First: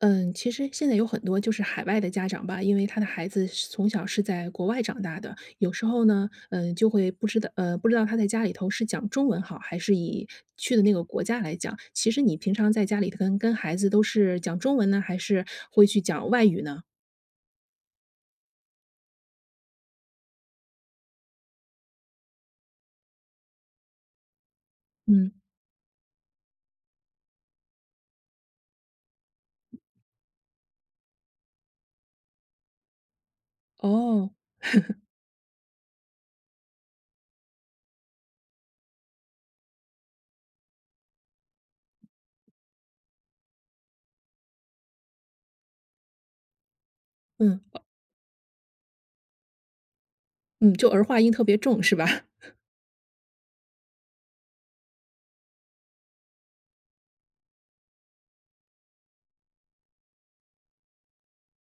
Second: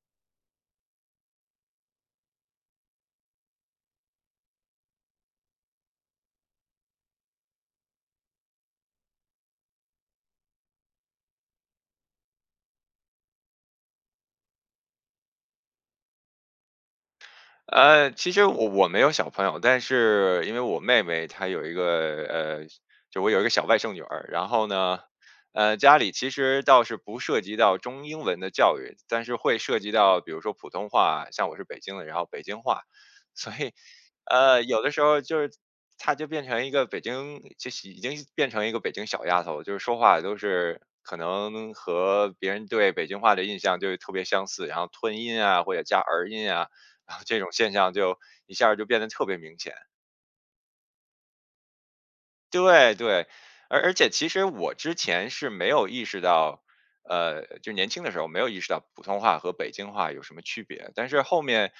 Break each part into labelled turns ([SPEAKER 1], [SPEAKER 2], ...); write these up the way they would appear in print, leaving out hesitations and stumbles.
[SPEAKER 1] 嗯，其实现在有很多就是海外的家长吧，因为他的孩子是从小是在国外长大的，有时候呢，就会不知道，不知道他在家里头是讲中文好，还是以去的那个国家来讲。其实你平常在家里头跟孩子都是讲中文呢，还是会去讲外语呢？
[SPEAKER 2] 其实我没有小朋友，但是因为我妹妹她有一个就我有一个小外甥女儿，然后呢，
[SPEAKER 1] 嗯。
[SPEAKER 2] 家里其实倒是不涉及到中英文的教育，但是会涉及到比如说普通话，像我是北京的，然后北京话，所以
[SPEAKER 1] 哦。
[SPEAKER 2] 有的时候就是她就变成一个北京，就是已经变成一个北京小丫头，就是说话都是。可能和别人对北京话的印象就特别相似，然后吞音啊，或者加儿音啊，这种
[SPEAKER 1] 嗯。
[SPEAKER 2] 现象就一下儿就变得特别明显。
[SPEAKER 1] 嗯，就儿化音特别重是吧？
[SPEAKER 2] 对对，而且其实我之前是没有意识到，就年轻的时候没有意识到普通话和北京话有什么区别，但是后面，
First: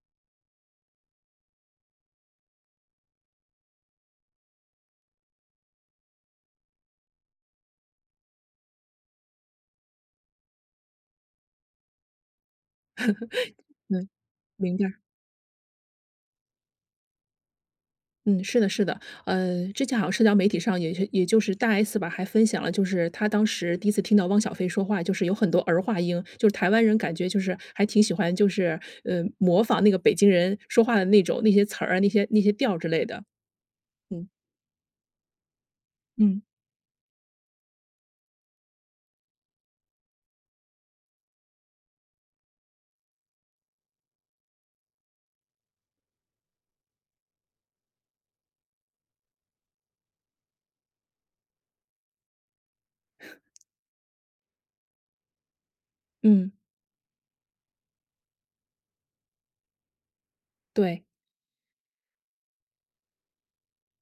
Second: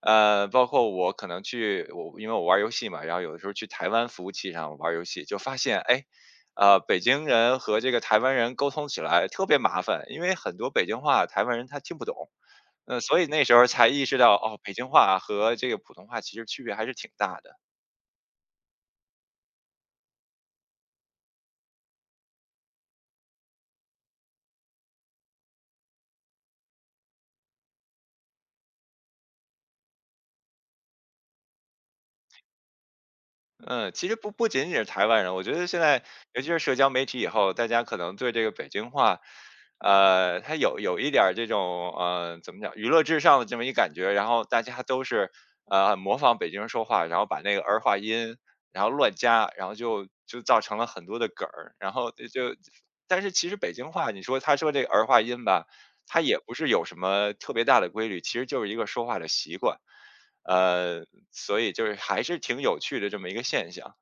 [SPEAKER 2] 包括我可能去我因为我玩儿游戏嘛，然后有的时候去台湾服务器上玩儿游戏，就发现哎，北京人和这个台湾人沟通起来特别麻烦，因为很多北京话台湾人他听不懂。所以那时候 才意
[SPEAKER 1] 嗯，
[SPEAKER 2] 识到，哦，北
[SPEAKER 1] 明白。
[SPEAKER 2] 京话和这个普通话其实区别还是挺大的。
[SPEAKER 1] 嗯，是的，是的，之前好像社交媒体上也就是大 S 吧，还分享了，就是她当时第一次听到汪小菲说话，就是有很多儿化音，就是台湾人感觉就是还挺喜欢，就是模仿那个北京人说话的那种那些词儿啊，那些调之类的。
[SPEAKER 2] 嗯，其实
[SPEAKER 1] 嗯。
[SPEAKER 2] 不仅仅是台湾人，我觉得现在尤
[SPEAKER 1] 嗯。
[SPEAKER 2] 其是社交媒体以后，大家可能对这个北京话，它有一点儿这种怎么讲，娱乐至上的这么一感觉，然后大家都是模仿北京人说话，然后把那个儿化音，然后乱加，然后就造成了很多的梗儿，然后但是其实北京话，你说他说这个儿化音吧，它也
[SPEAKER 1] 嗯，
[SPEAKER 2] 不是有什么特别大的规律，其实就是一个说话的习惯。呃，
[SPEAKER 1] 对。
[SPEAKER 2] 所以就是还是挺有趣的这么一个现象。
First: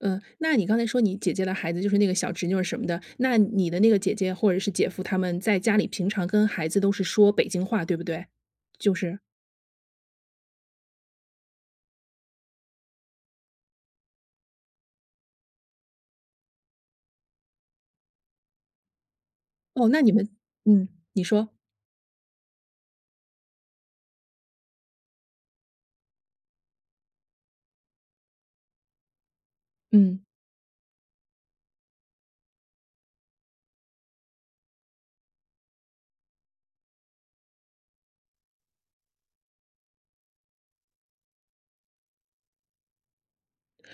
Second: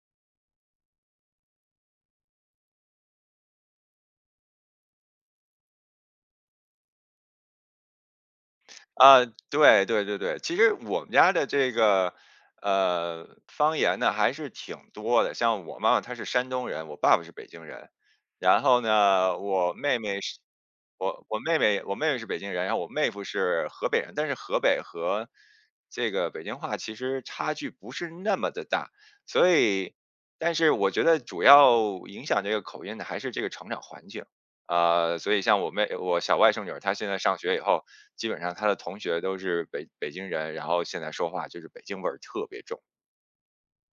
[SPEAKER 1] 嗯，那你刚才说你姐姐的孩子就是那个小侄女儿什么的，那你的那个姐姐或者是姐夫他们在家里平常跟孩子都是说北京话，对不对？就是
[SPEAKER 2] 啊，对对对对，其实我们家的这个方言呢还是挺多的，像我妈妈她是山东人，我爸爸是北京人，然后呢，我
[SPEAKER 1] 哦，
[SPEAKER 2] 妹
[SPEAKER 1] 那你
[SPEAKER 2] 妹
[SPEAKER 1] 们
[SPEAKER 2] 是，
[SPEAKER 1] 嗯，你
[SPEAKER 2] 我我
[SPEAKER 1] 说。
[SPEAKER 2] 妹妹我妹妹是北京人，然后我妹夫是河北人，但是河北和这个北京话其实差距不是那么的大，所以，
[SPEAKER 1] 嗯。
[SPEAKER 2] 但是我觉得主要影响这个口音的还是这个成长环境。所以像我妹，我小外甥女儿，她现在上学以后，基本上他的同学都是北京人，然后现在说话就是北京味儿特别重。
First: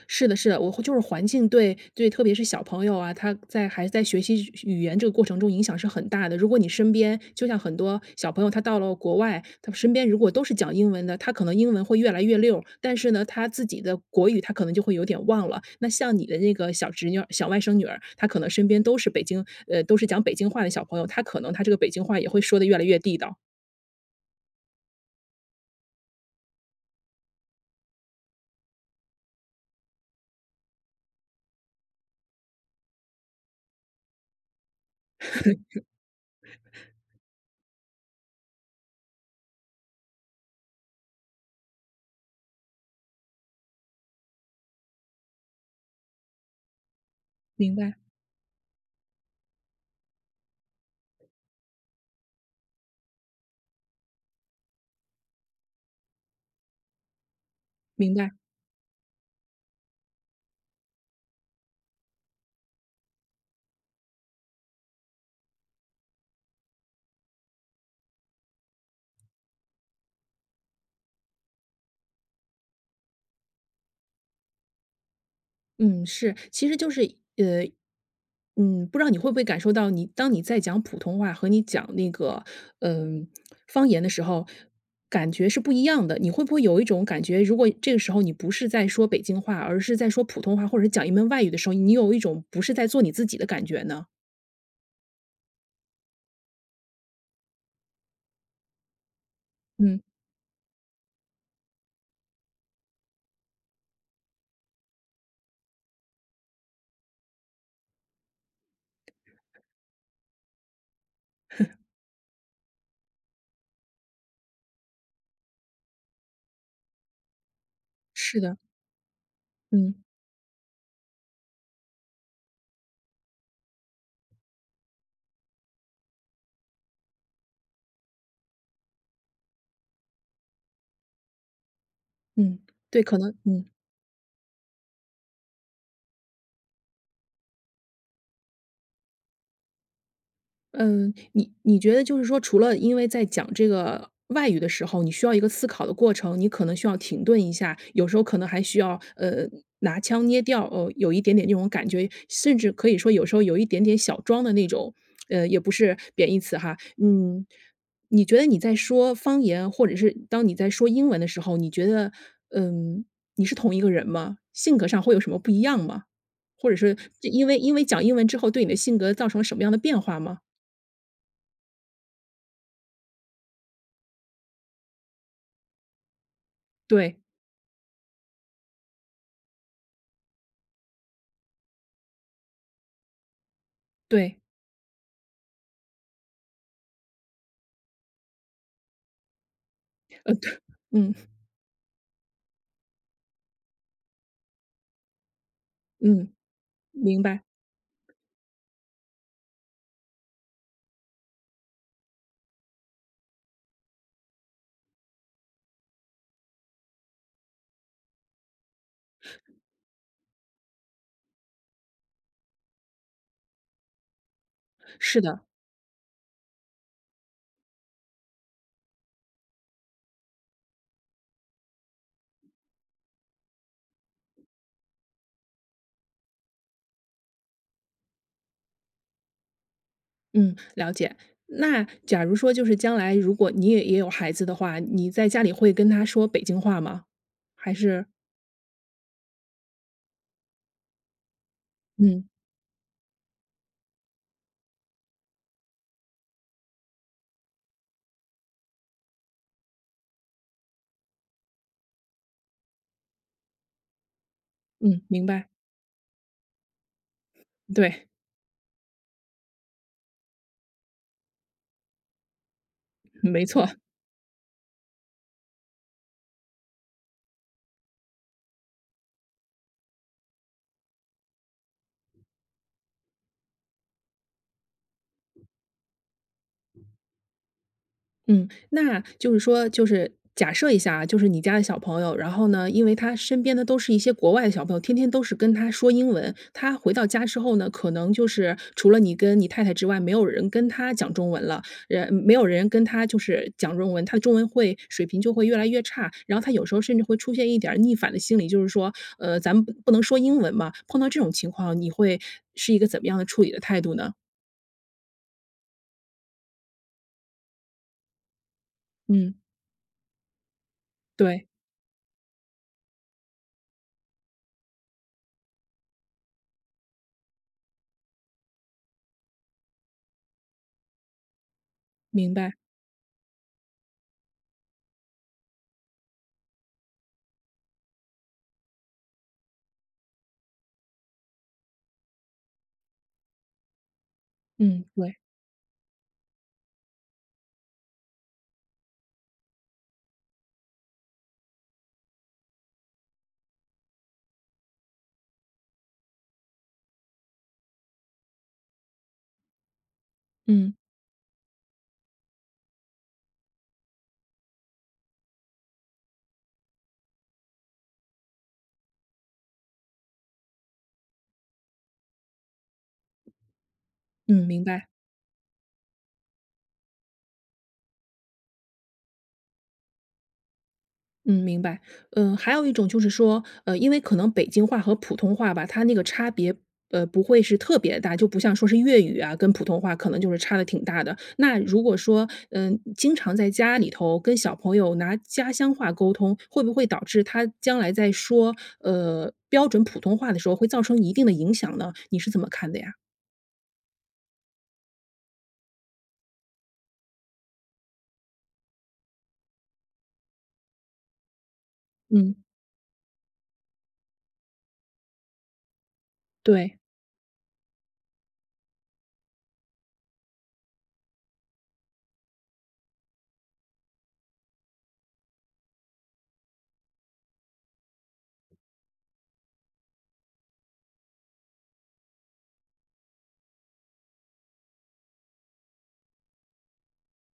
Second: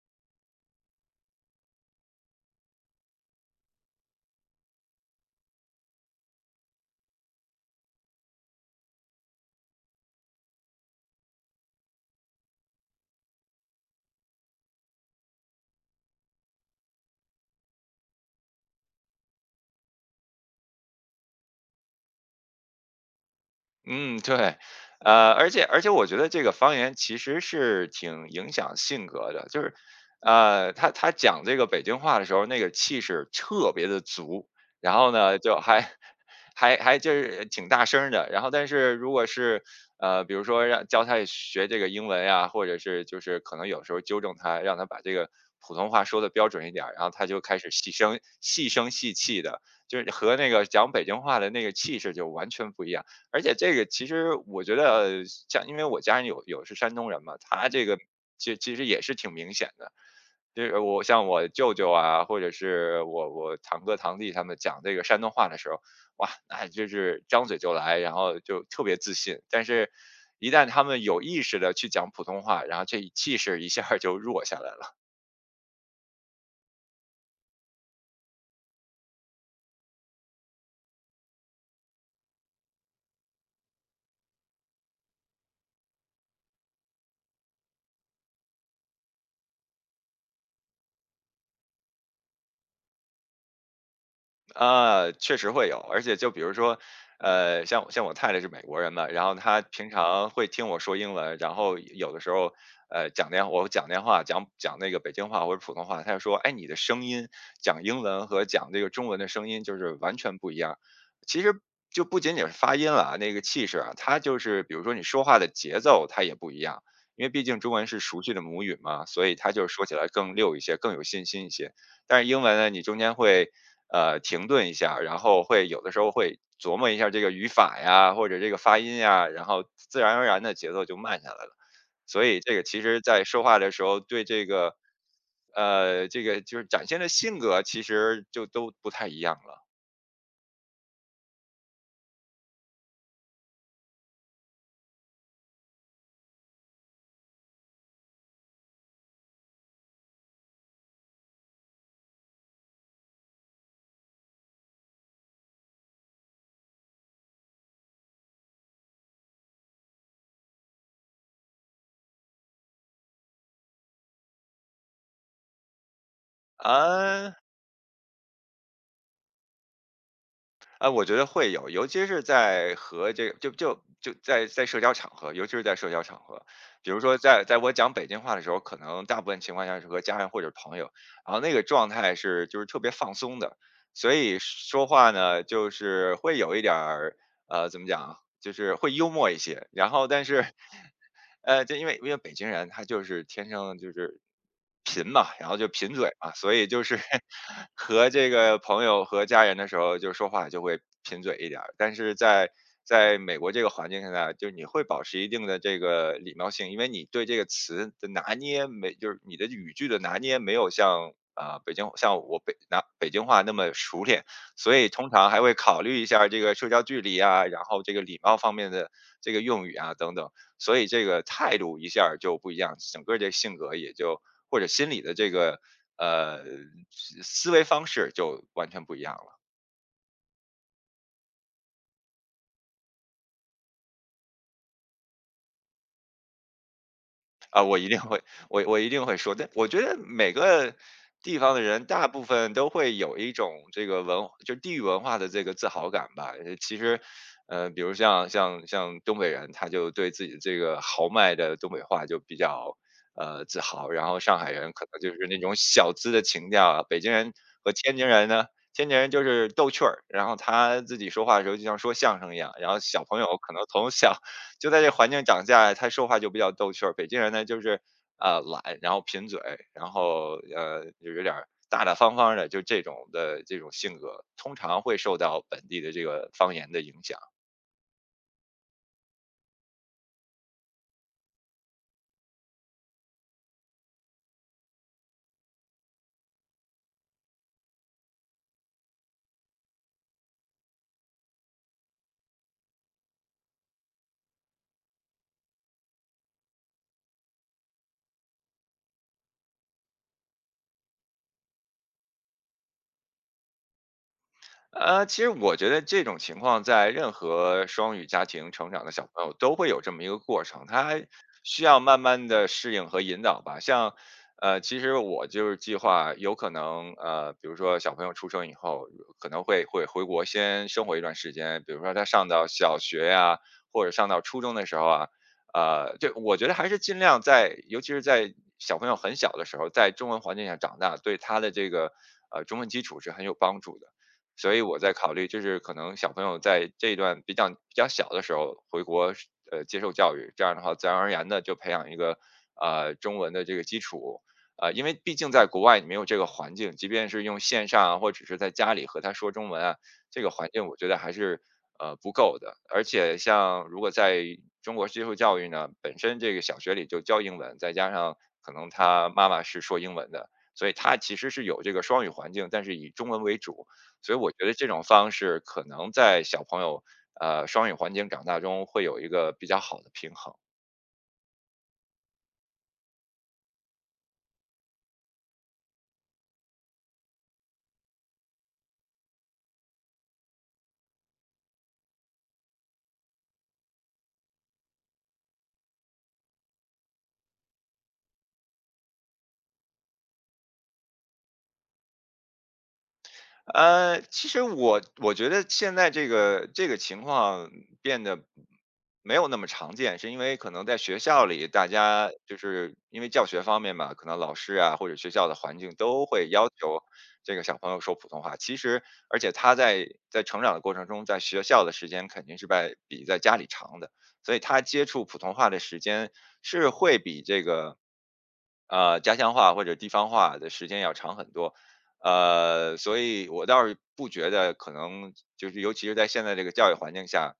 [SPEAKER 1] 是的，是的，我会就是环境对对，特别是小朋友啊，他在还在学习语言这个过程中影响是很大的。如果你身边就像很多小朋友，他到了国外，他身边如果都是讲英文的，他可能英文会越来越溜，但是呢，他自己的国语他可能就会有点忘了。那像你的那个小侄女儿、小外甥女儿，她可能身边都是都是讲北京话的小朋友，她可能她这个北京话也会说的越来越地道。
[SPEAKER 2] 嗯，对，而且我觉得这个方言其实是挺影响性格的，就是，他讲这个北京话的时候，那个气势特别的足，然后呢，就还 还就是挺大声儿的，然后但是如果是比如说让教他学这个英文呀，或者是就是可能有时候纠正他，让他把这个普通话说的标准一点儿，然后他就开始
[SPEAKER 1] 明
[SPEAKER 2] 细
[SPEAKER 1] 白，
[SPEAKER 2] 声细声细气的，就是和那个讲北京话的那个气势就完全不一样。而且这个其实我觉得像因为我家人有是山东人嘛，他这个
[SPEAKER 1] 明白。
[SPEAKER 2] 其实也是挺明显的。就是我像我舅舅啊，或者是我堂哥堂弟他们讲这个山东话的时候，哇，那就是张嘴就来，然后就特别自信。但是，一旦他们有意识的去讲普通话，然后这一气势一下儿就弱下来了。
[SPEAKER 1] 嗯，是，其实就是呃，不知道你会不会感受到你，当你在讲普通话和你讲那个嗯、方言的时候，感觉是不一样的。你会不会有一种感觉，如果这个时候你不是在说北京话，而是在说普通话，或者是讲一门外语的时候，你有一种不是在做你自己的感觉呢？
[SPEAKER 2] 啊，确实会有，而且就比如说，像我太太是美国人嘛，然后她平
[SPEAKER 1] 嗯，
[SPEAKER 2] 常会听我说英文，然后有的时候，我讲电话，讲那个北京话或者普通话，她就说，哎，你的声音讲英文和讲这个中文的声音就是完全不一样。其实就不仅仅是发音了啊，那个气势啊，它就是比如说你说话的节奏，它也不一样，因为毕竟中文是熟悉的
[SPEAKER 1] 是的。
[SPEAKER 2] 母语嘛，所以它就是说起
[SPEAKER 1] 嗯。
[SPEAKER 2] 来更溜一些，更有信心一些。但是英文呢，你中间会停顿一下，然后会有的时候会琢磨一下这个语法呀，或者这个发音呀，然后自然而然的节奏就慢下来了。所以这
[SPEAKER 1] 嗯，
[SPEAKER 2] 个其实
[SPEAKER 1] 对，可
[SPEAKER 2] 在
[SPEAKER 1] 能
[SPEAKER 2] 说话的时候，对这个，这个就是展现的性格，其实就都不太一样了。
[SPEAKER 1] 嗯，你觉得就是说，除了因为在讲这个外语的时候，你需要一个思考的过程，你可能需要停顿一下，有时候可能还需要拿腔捏调，哦，有一点点那种感觉，甚至可以说有时候有一点点小装的那种，也不是贬义词哈。嗯，你觉得你在说方言，或者是当你在说英文的时候，你觉得嗯你是同一个人吗？性格上会有什么不一样吗？或者是
[SPEAKER 2] 啊。
[SPEAKER 1] 因为讲英文之后对你的性格造成了什么样的变化吗？
[SPEAKER 2] 我觉得会有，尤其是在和这个就在社交场合，尤其是在社交场合，比如说
[SPEAKER 1] 对。
[SPEAKER 2] 在我讲北京话的时候，可能大部分情况下是和家人或者朋友，然后那个状态是就是特别放松的，所以
[SPEAKER 1] 对。
[SPEAKER 2] 说话呢，就是会有一点儿怎么讲啊就是会幽默一些，然后但是
[SPEAKER 1] 嗯。
[SPEAKER 2] 就因为北京人他就是天生就是贫嘛，然后就贫嘴嘛，
[SPEAKER 1] 嗯，
[SPEAKER 2] 所以就是
[SPEAKER 1] 明白。
[SPEAKER 2] 和这个朋友和家人的时候，就说话就会贫嘴一点儿。但是在美国这个环境下，就是你会保持一定的这个礼貌性，因为你对这个词的拿捏没，就是你的语句的拿捏没有像啊、北京像我北拿北京话那么熟练，所以通
[SPEAKER 1] 是
[SPEAKER 2] 常还
[SPEAKER 1] 的。
[SPEAKER 2] 会考虑一下这个社交距离啊，然后这个礼貌方面的这个用语啊等等。所以这个态度一下儿就不一样，整个这性格也就或者心理的这个呃思维方式就完全不一样了。
[SPEAKER 1] 嗯，了解。那假如说就是将来如果你也有孩子的话，你在家里会跟他说北京话吗？
[SPEAKER 2] 啊，
[SPEAKER 1] 还
[SPEAKER 2] 我一定
[SPEAKER 1] 是
[SPEAKER 2] 会，我一定会说。但我觉得每个地方的人，大部
[SPEAKER 1] 嗯。
[SPEAKER 2] 分都会有一种这个文，就地域文化的这个自豪感吧。其实，比如像东北人，他就对自己这个豪迈的东北话就比较自豪。然后上海人可能
[SPEAKER 1] 嗯，
[SPEAKER 2] 就是
[SPEAKER 1] 明
[SPEAKER 2] 那
[SPEAKER 1] 白，
[SPEAKER 2] 种小资的情调啊。北京人和天津
[SPEAKER 1] 对，
[SPEAKER 2] 人呢，天津人就是逗趣儿，然后他自己说话的时候就像说相声一样。然后小朋友
[SPEAKER 1] 没
[SPEAKER 2] 可能
[SPEAKER 1] 错。
[SPEAKER 2] 从小就在这环境长下，他说话就比较逗趣儿。北京人呢，就是懒，然后贫嘴，然后就有点儿大大方方的，就这种性格，通常会受到本地的这个方言的影响。
[SPEAKER 1] 嗯，那就是说，就是假设一下啊，就是你家的小朋友，然后呢，因为他身边的都是一些国外的小朋友，天天都是跟他说英文。他回到家之后呢，可能就是除了你跟你太太之外，没有人跟他讲中文了，没有人跟他就是讲中文，他的中文会水平就会越来越差。然后他有时候甚至会出现一点儿逆反的心理，就是说，咱们不能说英文嘛。碰到这种情况，你会是一个怎么样的处理的态度呢？
[SPEAKER 2] 其实我觉得这种情况在任何双语家庭成长的小朋友
[SPEAKER 1] 嗯，
[SPEAKER 2] 都会有这么一个过程，他
[SPEAKER 1] 对，
[SPEAKER 2] 需要慢慢的适应和引导吧。像，其实我就是计划有可能，比如说小朋友出生以后，可能会回国先生活一段时间，比如说他上
[SPEAKER 1] 明
[SPEAKER 2] 到
[SPEAKER 1] 白。
[SPEAKER 2] 小学呀、或者上到初中的时候啊，就我觉得还是尽量在，尤其是在小朋友很小的时候，在中文环境下长大，对他的这个中文基础是很有帮助的。所以我
[SPEAKER 1] 嗯，
[SPEAKER 2] 在考
[SPEAKER 1] 对。
[SPEAKER 2] 虑，就是可能小朋友在这一段比较小的时候回国是接受教育，这样的话自然而然的就培养一个，中文的这个基础。因为毕竟在国外你没有这个环境，即便是用线上啊，或者是在家里和他说中文啊，这个环境
[SPEAKER 1] 嗯。
[SPEAKER 2] 我觉得还是，不够的。而且像如果在中国接受教育呢，本身这个小学里就教英文，再加上可能他妈妈是说英文的，所以他其实是有这个双语环境，但是以中文为主。所以我觉
[SPEAKER 1] 嗯，
[SPEAKER 2] 得
[SPEAKER 1] 明
[SPEAKER 2] 这种
[SPEAKER 1] 白。
[SPEAKER 2] 方式可能在小朋友，双语环境长大中会有一个比较好的平衡。
[SPEAKER 1] 嗯，明白。还有一种就是说，因为可能北京话和普通话吧，它那个差别，不会是特别大，就不像说是粤语啊，跟普通话可能就是差的挺大的。那如果说，经常在家里头跟小朋友拿家乡话沟通，会不会导致他将来在说，标准普通话的时候会造成一定的影响呢？你是怎么看的呀？
[SPEAKER 2] 其实我觉得现在这个情况变得没有那么常见，是因为可能在学校里，大家
[SPEAKER 1] 嗯，
[SPEAKER 2] 就是因为教学方面嘛，可能老师啊或者学校的环境都会要
[SPEAKER 1] 对，
[SPEAKER 2] 求这个小朋友说普通话。其实，而且他在成长的过程中，在学校的时间肯定是在比在家里长的，所以他接触普通话的时间是会比这个。家乡话或者地方话的时间要长很多，所以我倒是不觉得可能就是尤其是在现在这个教育环境下，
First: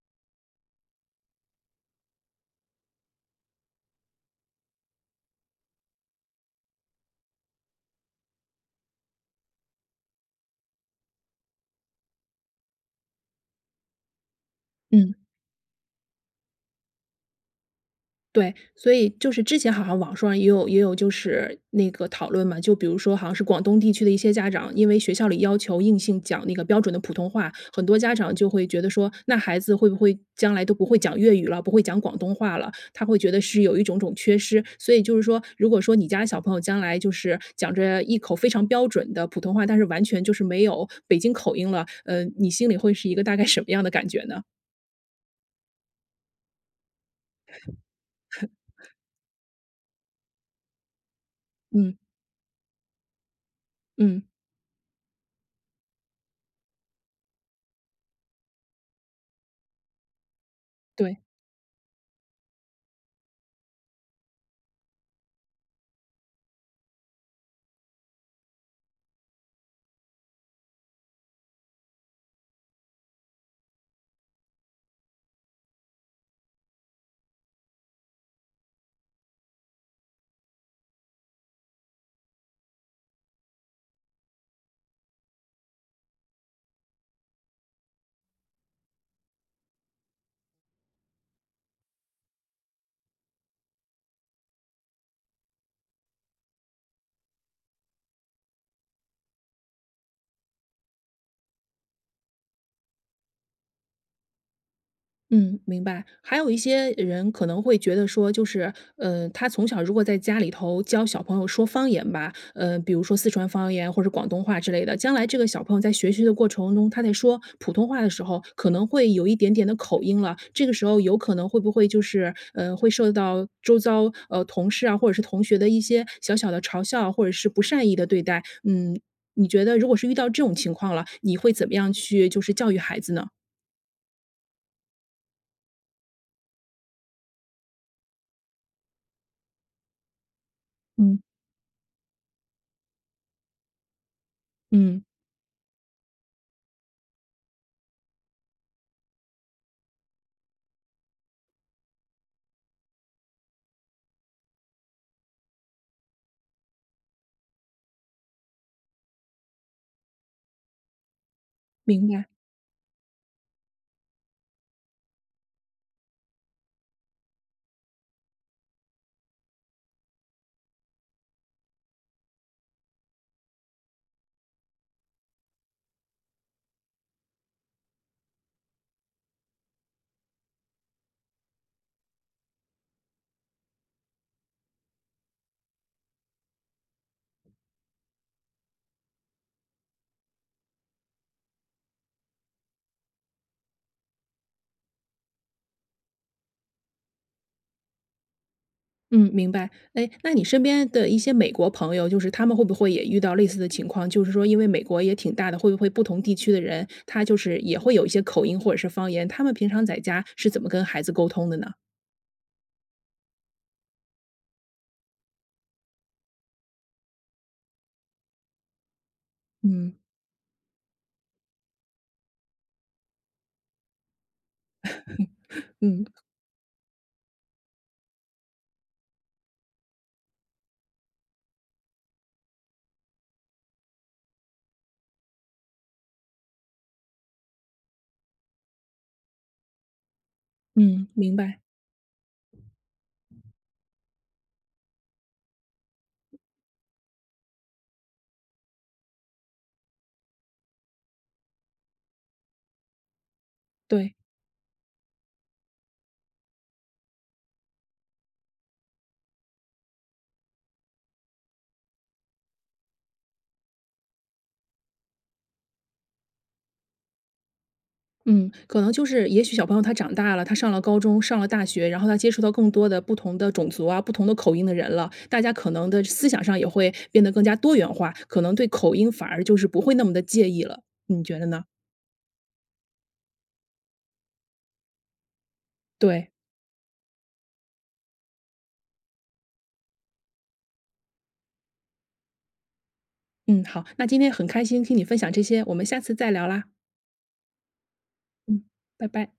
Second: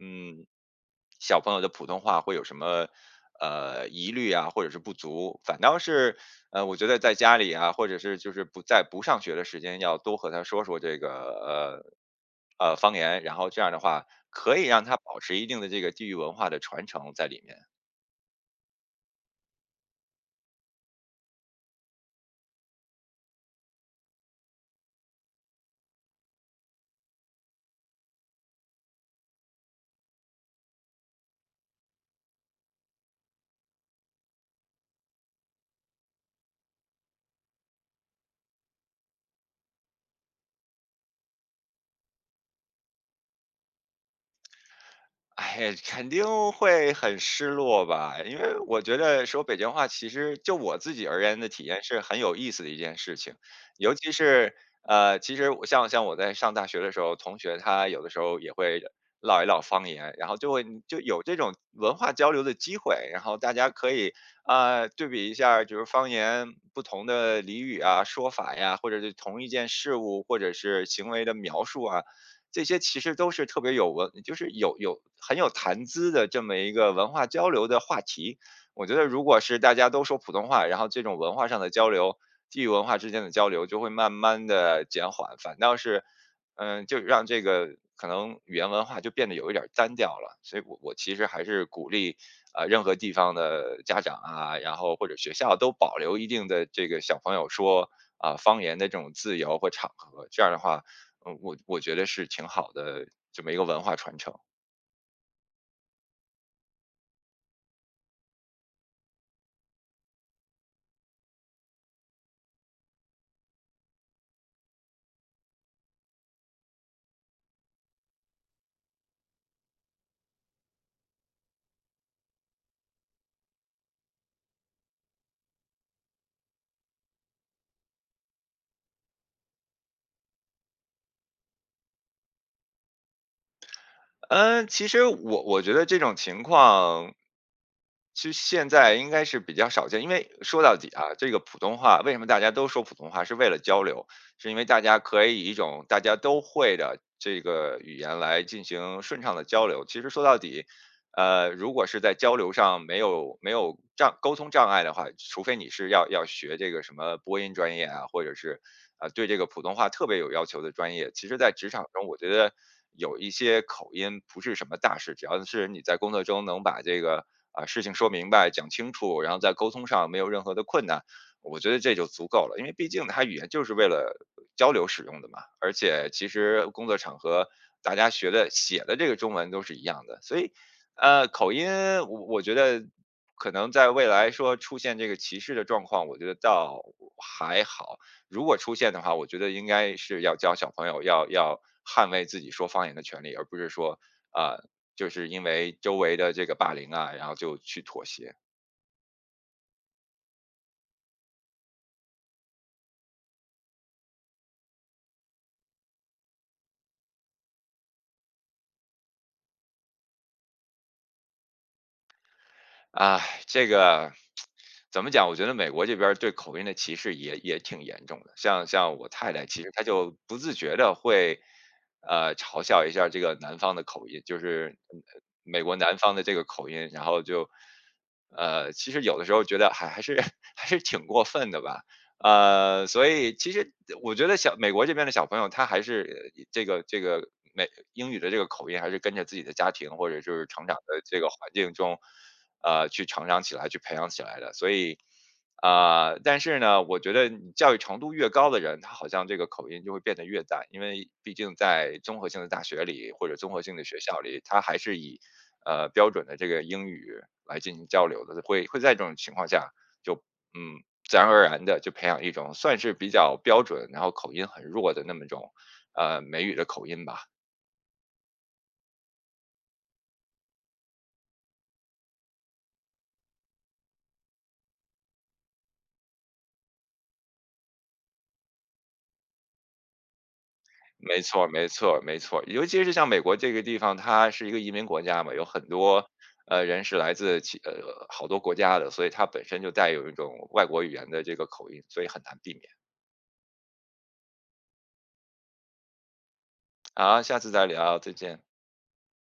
[SPEAKER 2] 嗯，小朋友的普通话会有什么疑虑啊，或者是不足，反倒是我觉得在家里啊，或者是就是不上学的时间，要多和他说说这个方言，然后这样的话可以让他
[SPEAKER 1] 嗯。
[SPEAKER 2] 保持一定的这个地域文化的传承在里面。
[SPEAKER 1] 对，所以就是之前好像网上也有就是那个讨论嘛，就比如说好像是广东地区的一些家长，因为学校里要求硬性讲那个标准的普通话，很多家长就会觉得说，那孩子会不会将来都不会讲粤语了，不会讲广东话了？他会觉得是有一种缺失。所以就是说，如果说你家小朋友将来就是讲着一口非常标准的普通话，但是完全就是没有北京口音了，你心里会是一个大概什么样的感觉呢？
[SPEAKER 2] 哎，肯定会很失落吧，因为我觉得说北京话，其实就我自己而言的体验
[SPEAKER 1] 嗯，
[SPEAKER 2] 是很有意思的一件事情，尤其
[SPEAKER 1] 嗯，
[SPEAKER 2] 是其实我像我在上大学的时候，同学他有的时候也会唠一唠方言，然后就会就
[SPEAKER 1] 对。
[SPEAKER 2] 有这种文化交流的机会，然后大家可以啊对比一下儿就是方言不同的俚语啊、说法呀，或者是同一件事物或者是行为的描述啊，这些其实都是特别就是有很有谈资的这么一个文化交流的话题。我觉得如果是大家都说普通话，然后这种文化上的交流，地域文化之间的交流就会慢慢的减缓，反倒是，嗯，就让这个可能语言文化就变得有一点儿单调了。所以我其实还是鼓励啊，任何地方的家长啊，然后或者学校都保留一定的这个小朋友说啊方言的这种自由或场合，这样的话，嗯，我觉得是挺好的这么一个文化传承。
[SPEAKER 1] 嗯，明白。还有一些人可能会觉得说，就是，他从小如果在家里头教小朋友说方言吧，比如说四川方言或者广东话之类的，将来这个小朋友在学习的过程中，他在说普通话的时候，可能会有一点点的口音了。这个时候有可能会不会就是，会受到周遭同事啊或者是同学的一些小小的嘲笑啊或者是不善意的对待？嗯，你觉得如果是遇到这种情况了，你会怎么样去就是教育孩子呢？
[SPEAKER 2] 嗯，其实我觉得这种情况，其实现在应该是比较少见，因为说到底啊，
[SPEAKER 1] 嗯。
[SPEAKER 2] 这个普通话为什么大家都说普通话，是为了交流，是因为大家
[SPEAKER 1] 嗯。
[SPEAKER 2] 可以以一种大家都会的这个语言来进行顺畅的交流。其实说到底，如果是在交流上没有沟通障碍的话，除非你是要学这个什么播音专业啊，或者是呃对这个普通话特别有要求的专业，其实，在职场中，
[SPEAKER 1] 明
[SPEAKER 2] 我
[SPEAKER 1] 白。
[SPEAKER 2] 觉得有一些口音不是什么大事，只要是你在工作中能把这个啊、事情说明白、讲清楚，然后在沟通上没有任何的困难，我觉得这就足够了，因为毕竟它语言就是为了交流使用的嘛，而且其实工作场合大家学的写的这个中文都是一样的，所以口音，我觉得可能在未来说出现这个歧视的状况，我觉得倒还好。如果出现的话，我觉得应该是要教小朋友要捍卫自己说方言的权利，而不是说啊、呃就是因为周围的这个霸凌啊，然后就去妥协。
[SPEAKER 1] 嗯，明白。哎，那你身边的一些美国朋友，就是他们会不会也遇到类似的情况？就是说，因为美国也挺大的，会不会不同地区的人，他就是也会有一些口音或者是方言？他们平常在家是怎么跟孩子沟通的呢？
[SPEAKER 2] 啊，这个怎么讲？我觉得美国这边儿对口音的歧视也挺严重的。像我太太，其实她
[SPEAKER 1] 嗯
[SPEAKER 2] 就不自觉的会，嘲笑一下这个南方的口音，就是嗯美国南
[SPEAKER 1] 嗯
[SPEAKER 2] 方的这个口音，然后就，其实有的时候觉得还是 还是挺过分的吧。所以其实我觉得小美国这边的小朋友，他还是这个美英语的这个口音，还是跟着自己的家庭或者就是成长的
[SPEAKER 1] 嗯，
[SPEAKER 2] 这个
[SPEAKER 1] 明
[SPEAKER 2] 环
[SPEAKER 1] 白。
[SPEAKER 2] 境中。去成长起来、去培养起来的。所以啊，但是呢，我觉得你教育程度越高的人，他好像这个口音就会变得越淡，因为毕竟在综合性的大学里或者综合性的学
[SPEAKER 1] 对。
[SPEAKER 2] 校里，他还是以标准的这个英语来进行交流的，会在这种情况下就嗯自然而然的就培养一种算是比较标准，然后口音很弱的的那么种美语的口音吧。
[SPEAKER 1] 嗯，可能就是也许小朋友他长大了，他上了高中，上了大学，然后他接触到更多的不同的种族啊、不同的口音的人了，大家可能的思想上也会变得更加多元化，可能对口音反而就是不会那么的介意了。
[SPEAKER 2] 没
[SPEAKER 1] 你觉
[SPEAKER 2] 错
[SPEAKER 1] 得
[SPEAKER 2] 儿
[SPEAKER 1] 呢？
[SPEAKER 2] 没错儿没错儿，尤其是像美国这个地方，它是一个移民国家嘛，有很多，
[SPEAKER 1] 对。
[SPEAKER 2] 人是来自其好多国家的，所以它本身就带有一种外国语言的这个口音，所以很难避免。
[SPEAKER 1] 嗯，好，那今天很开心听你分享这些，我们下次再聊啦。
[SPEAKER 2] 好，下次再聊，再见。
[SPEAKER 1] 嗯，拜拜。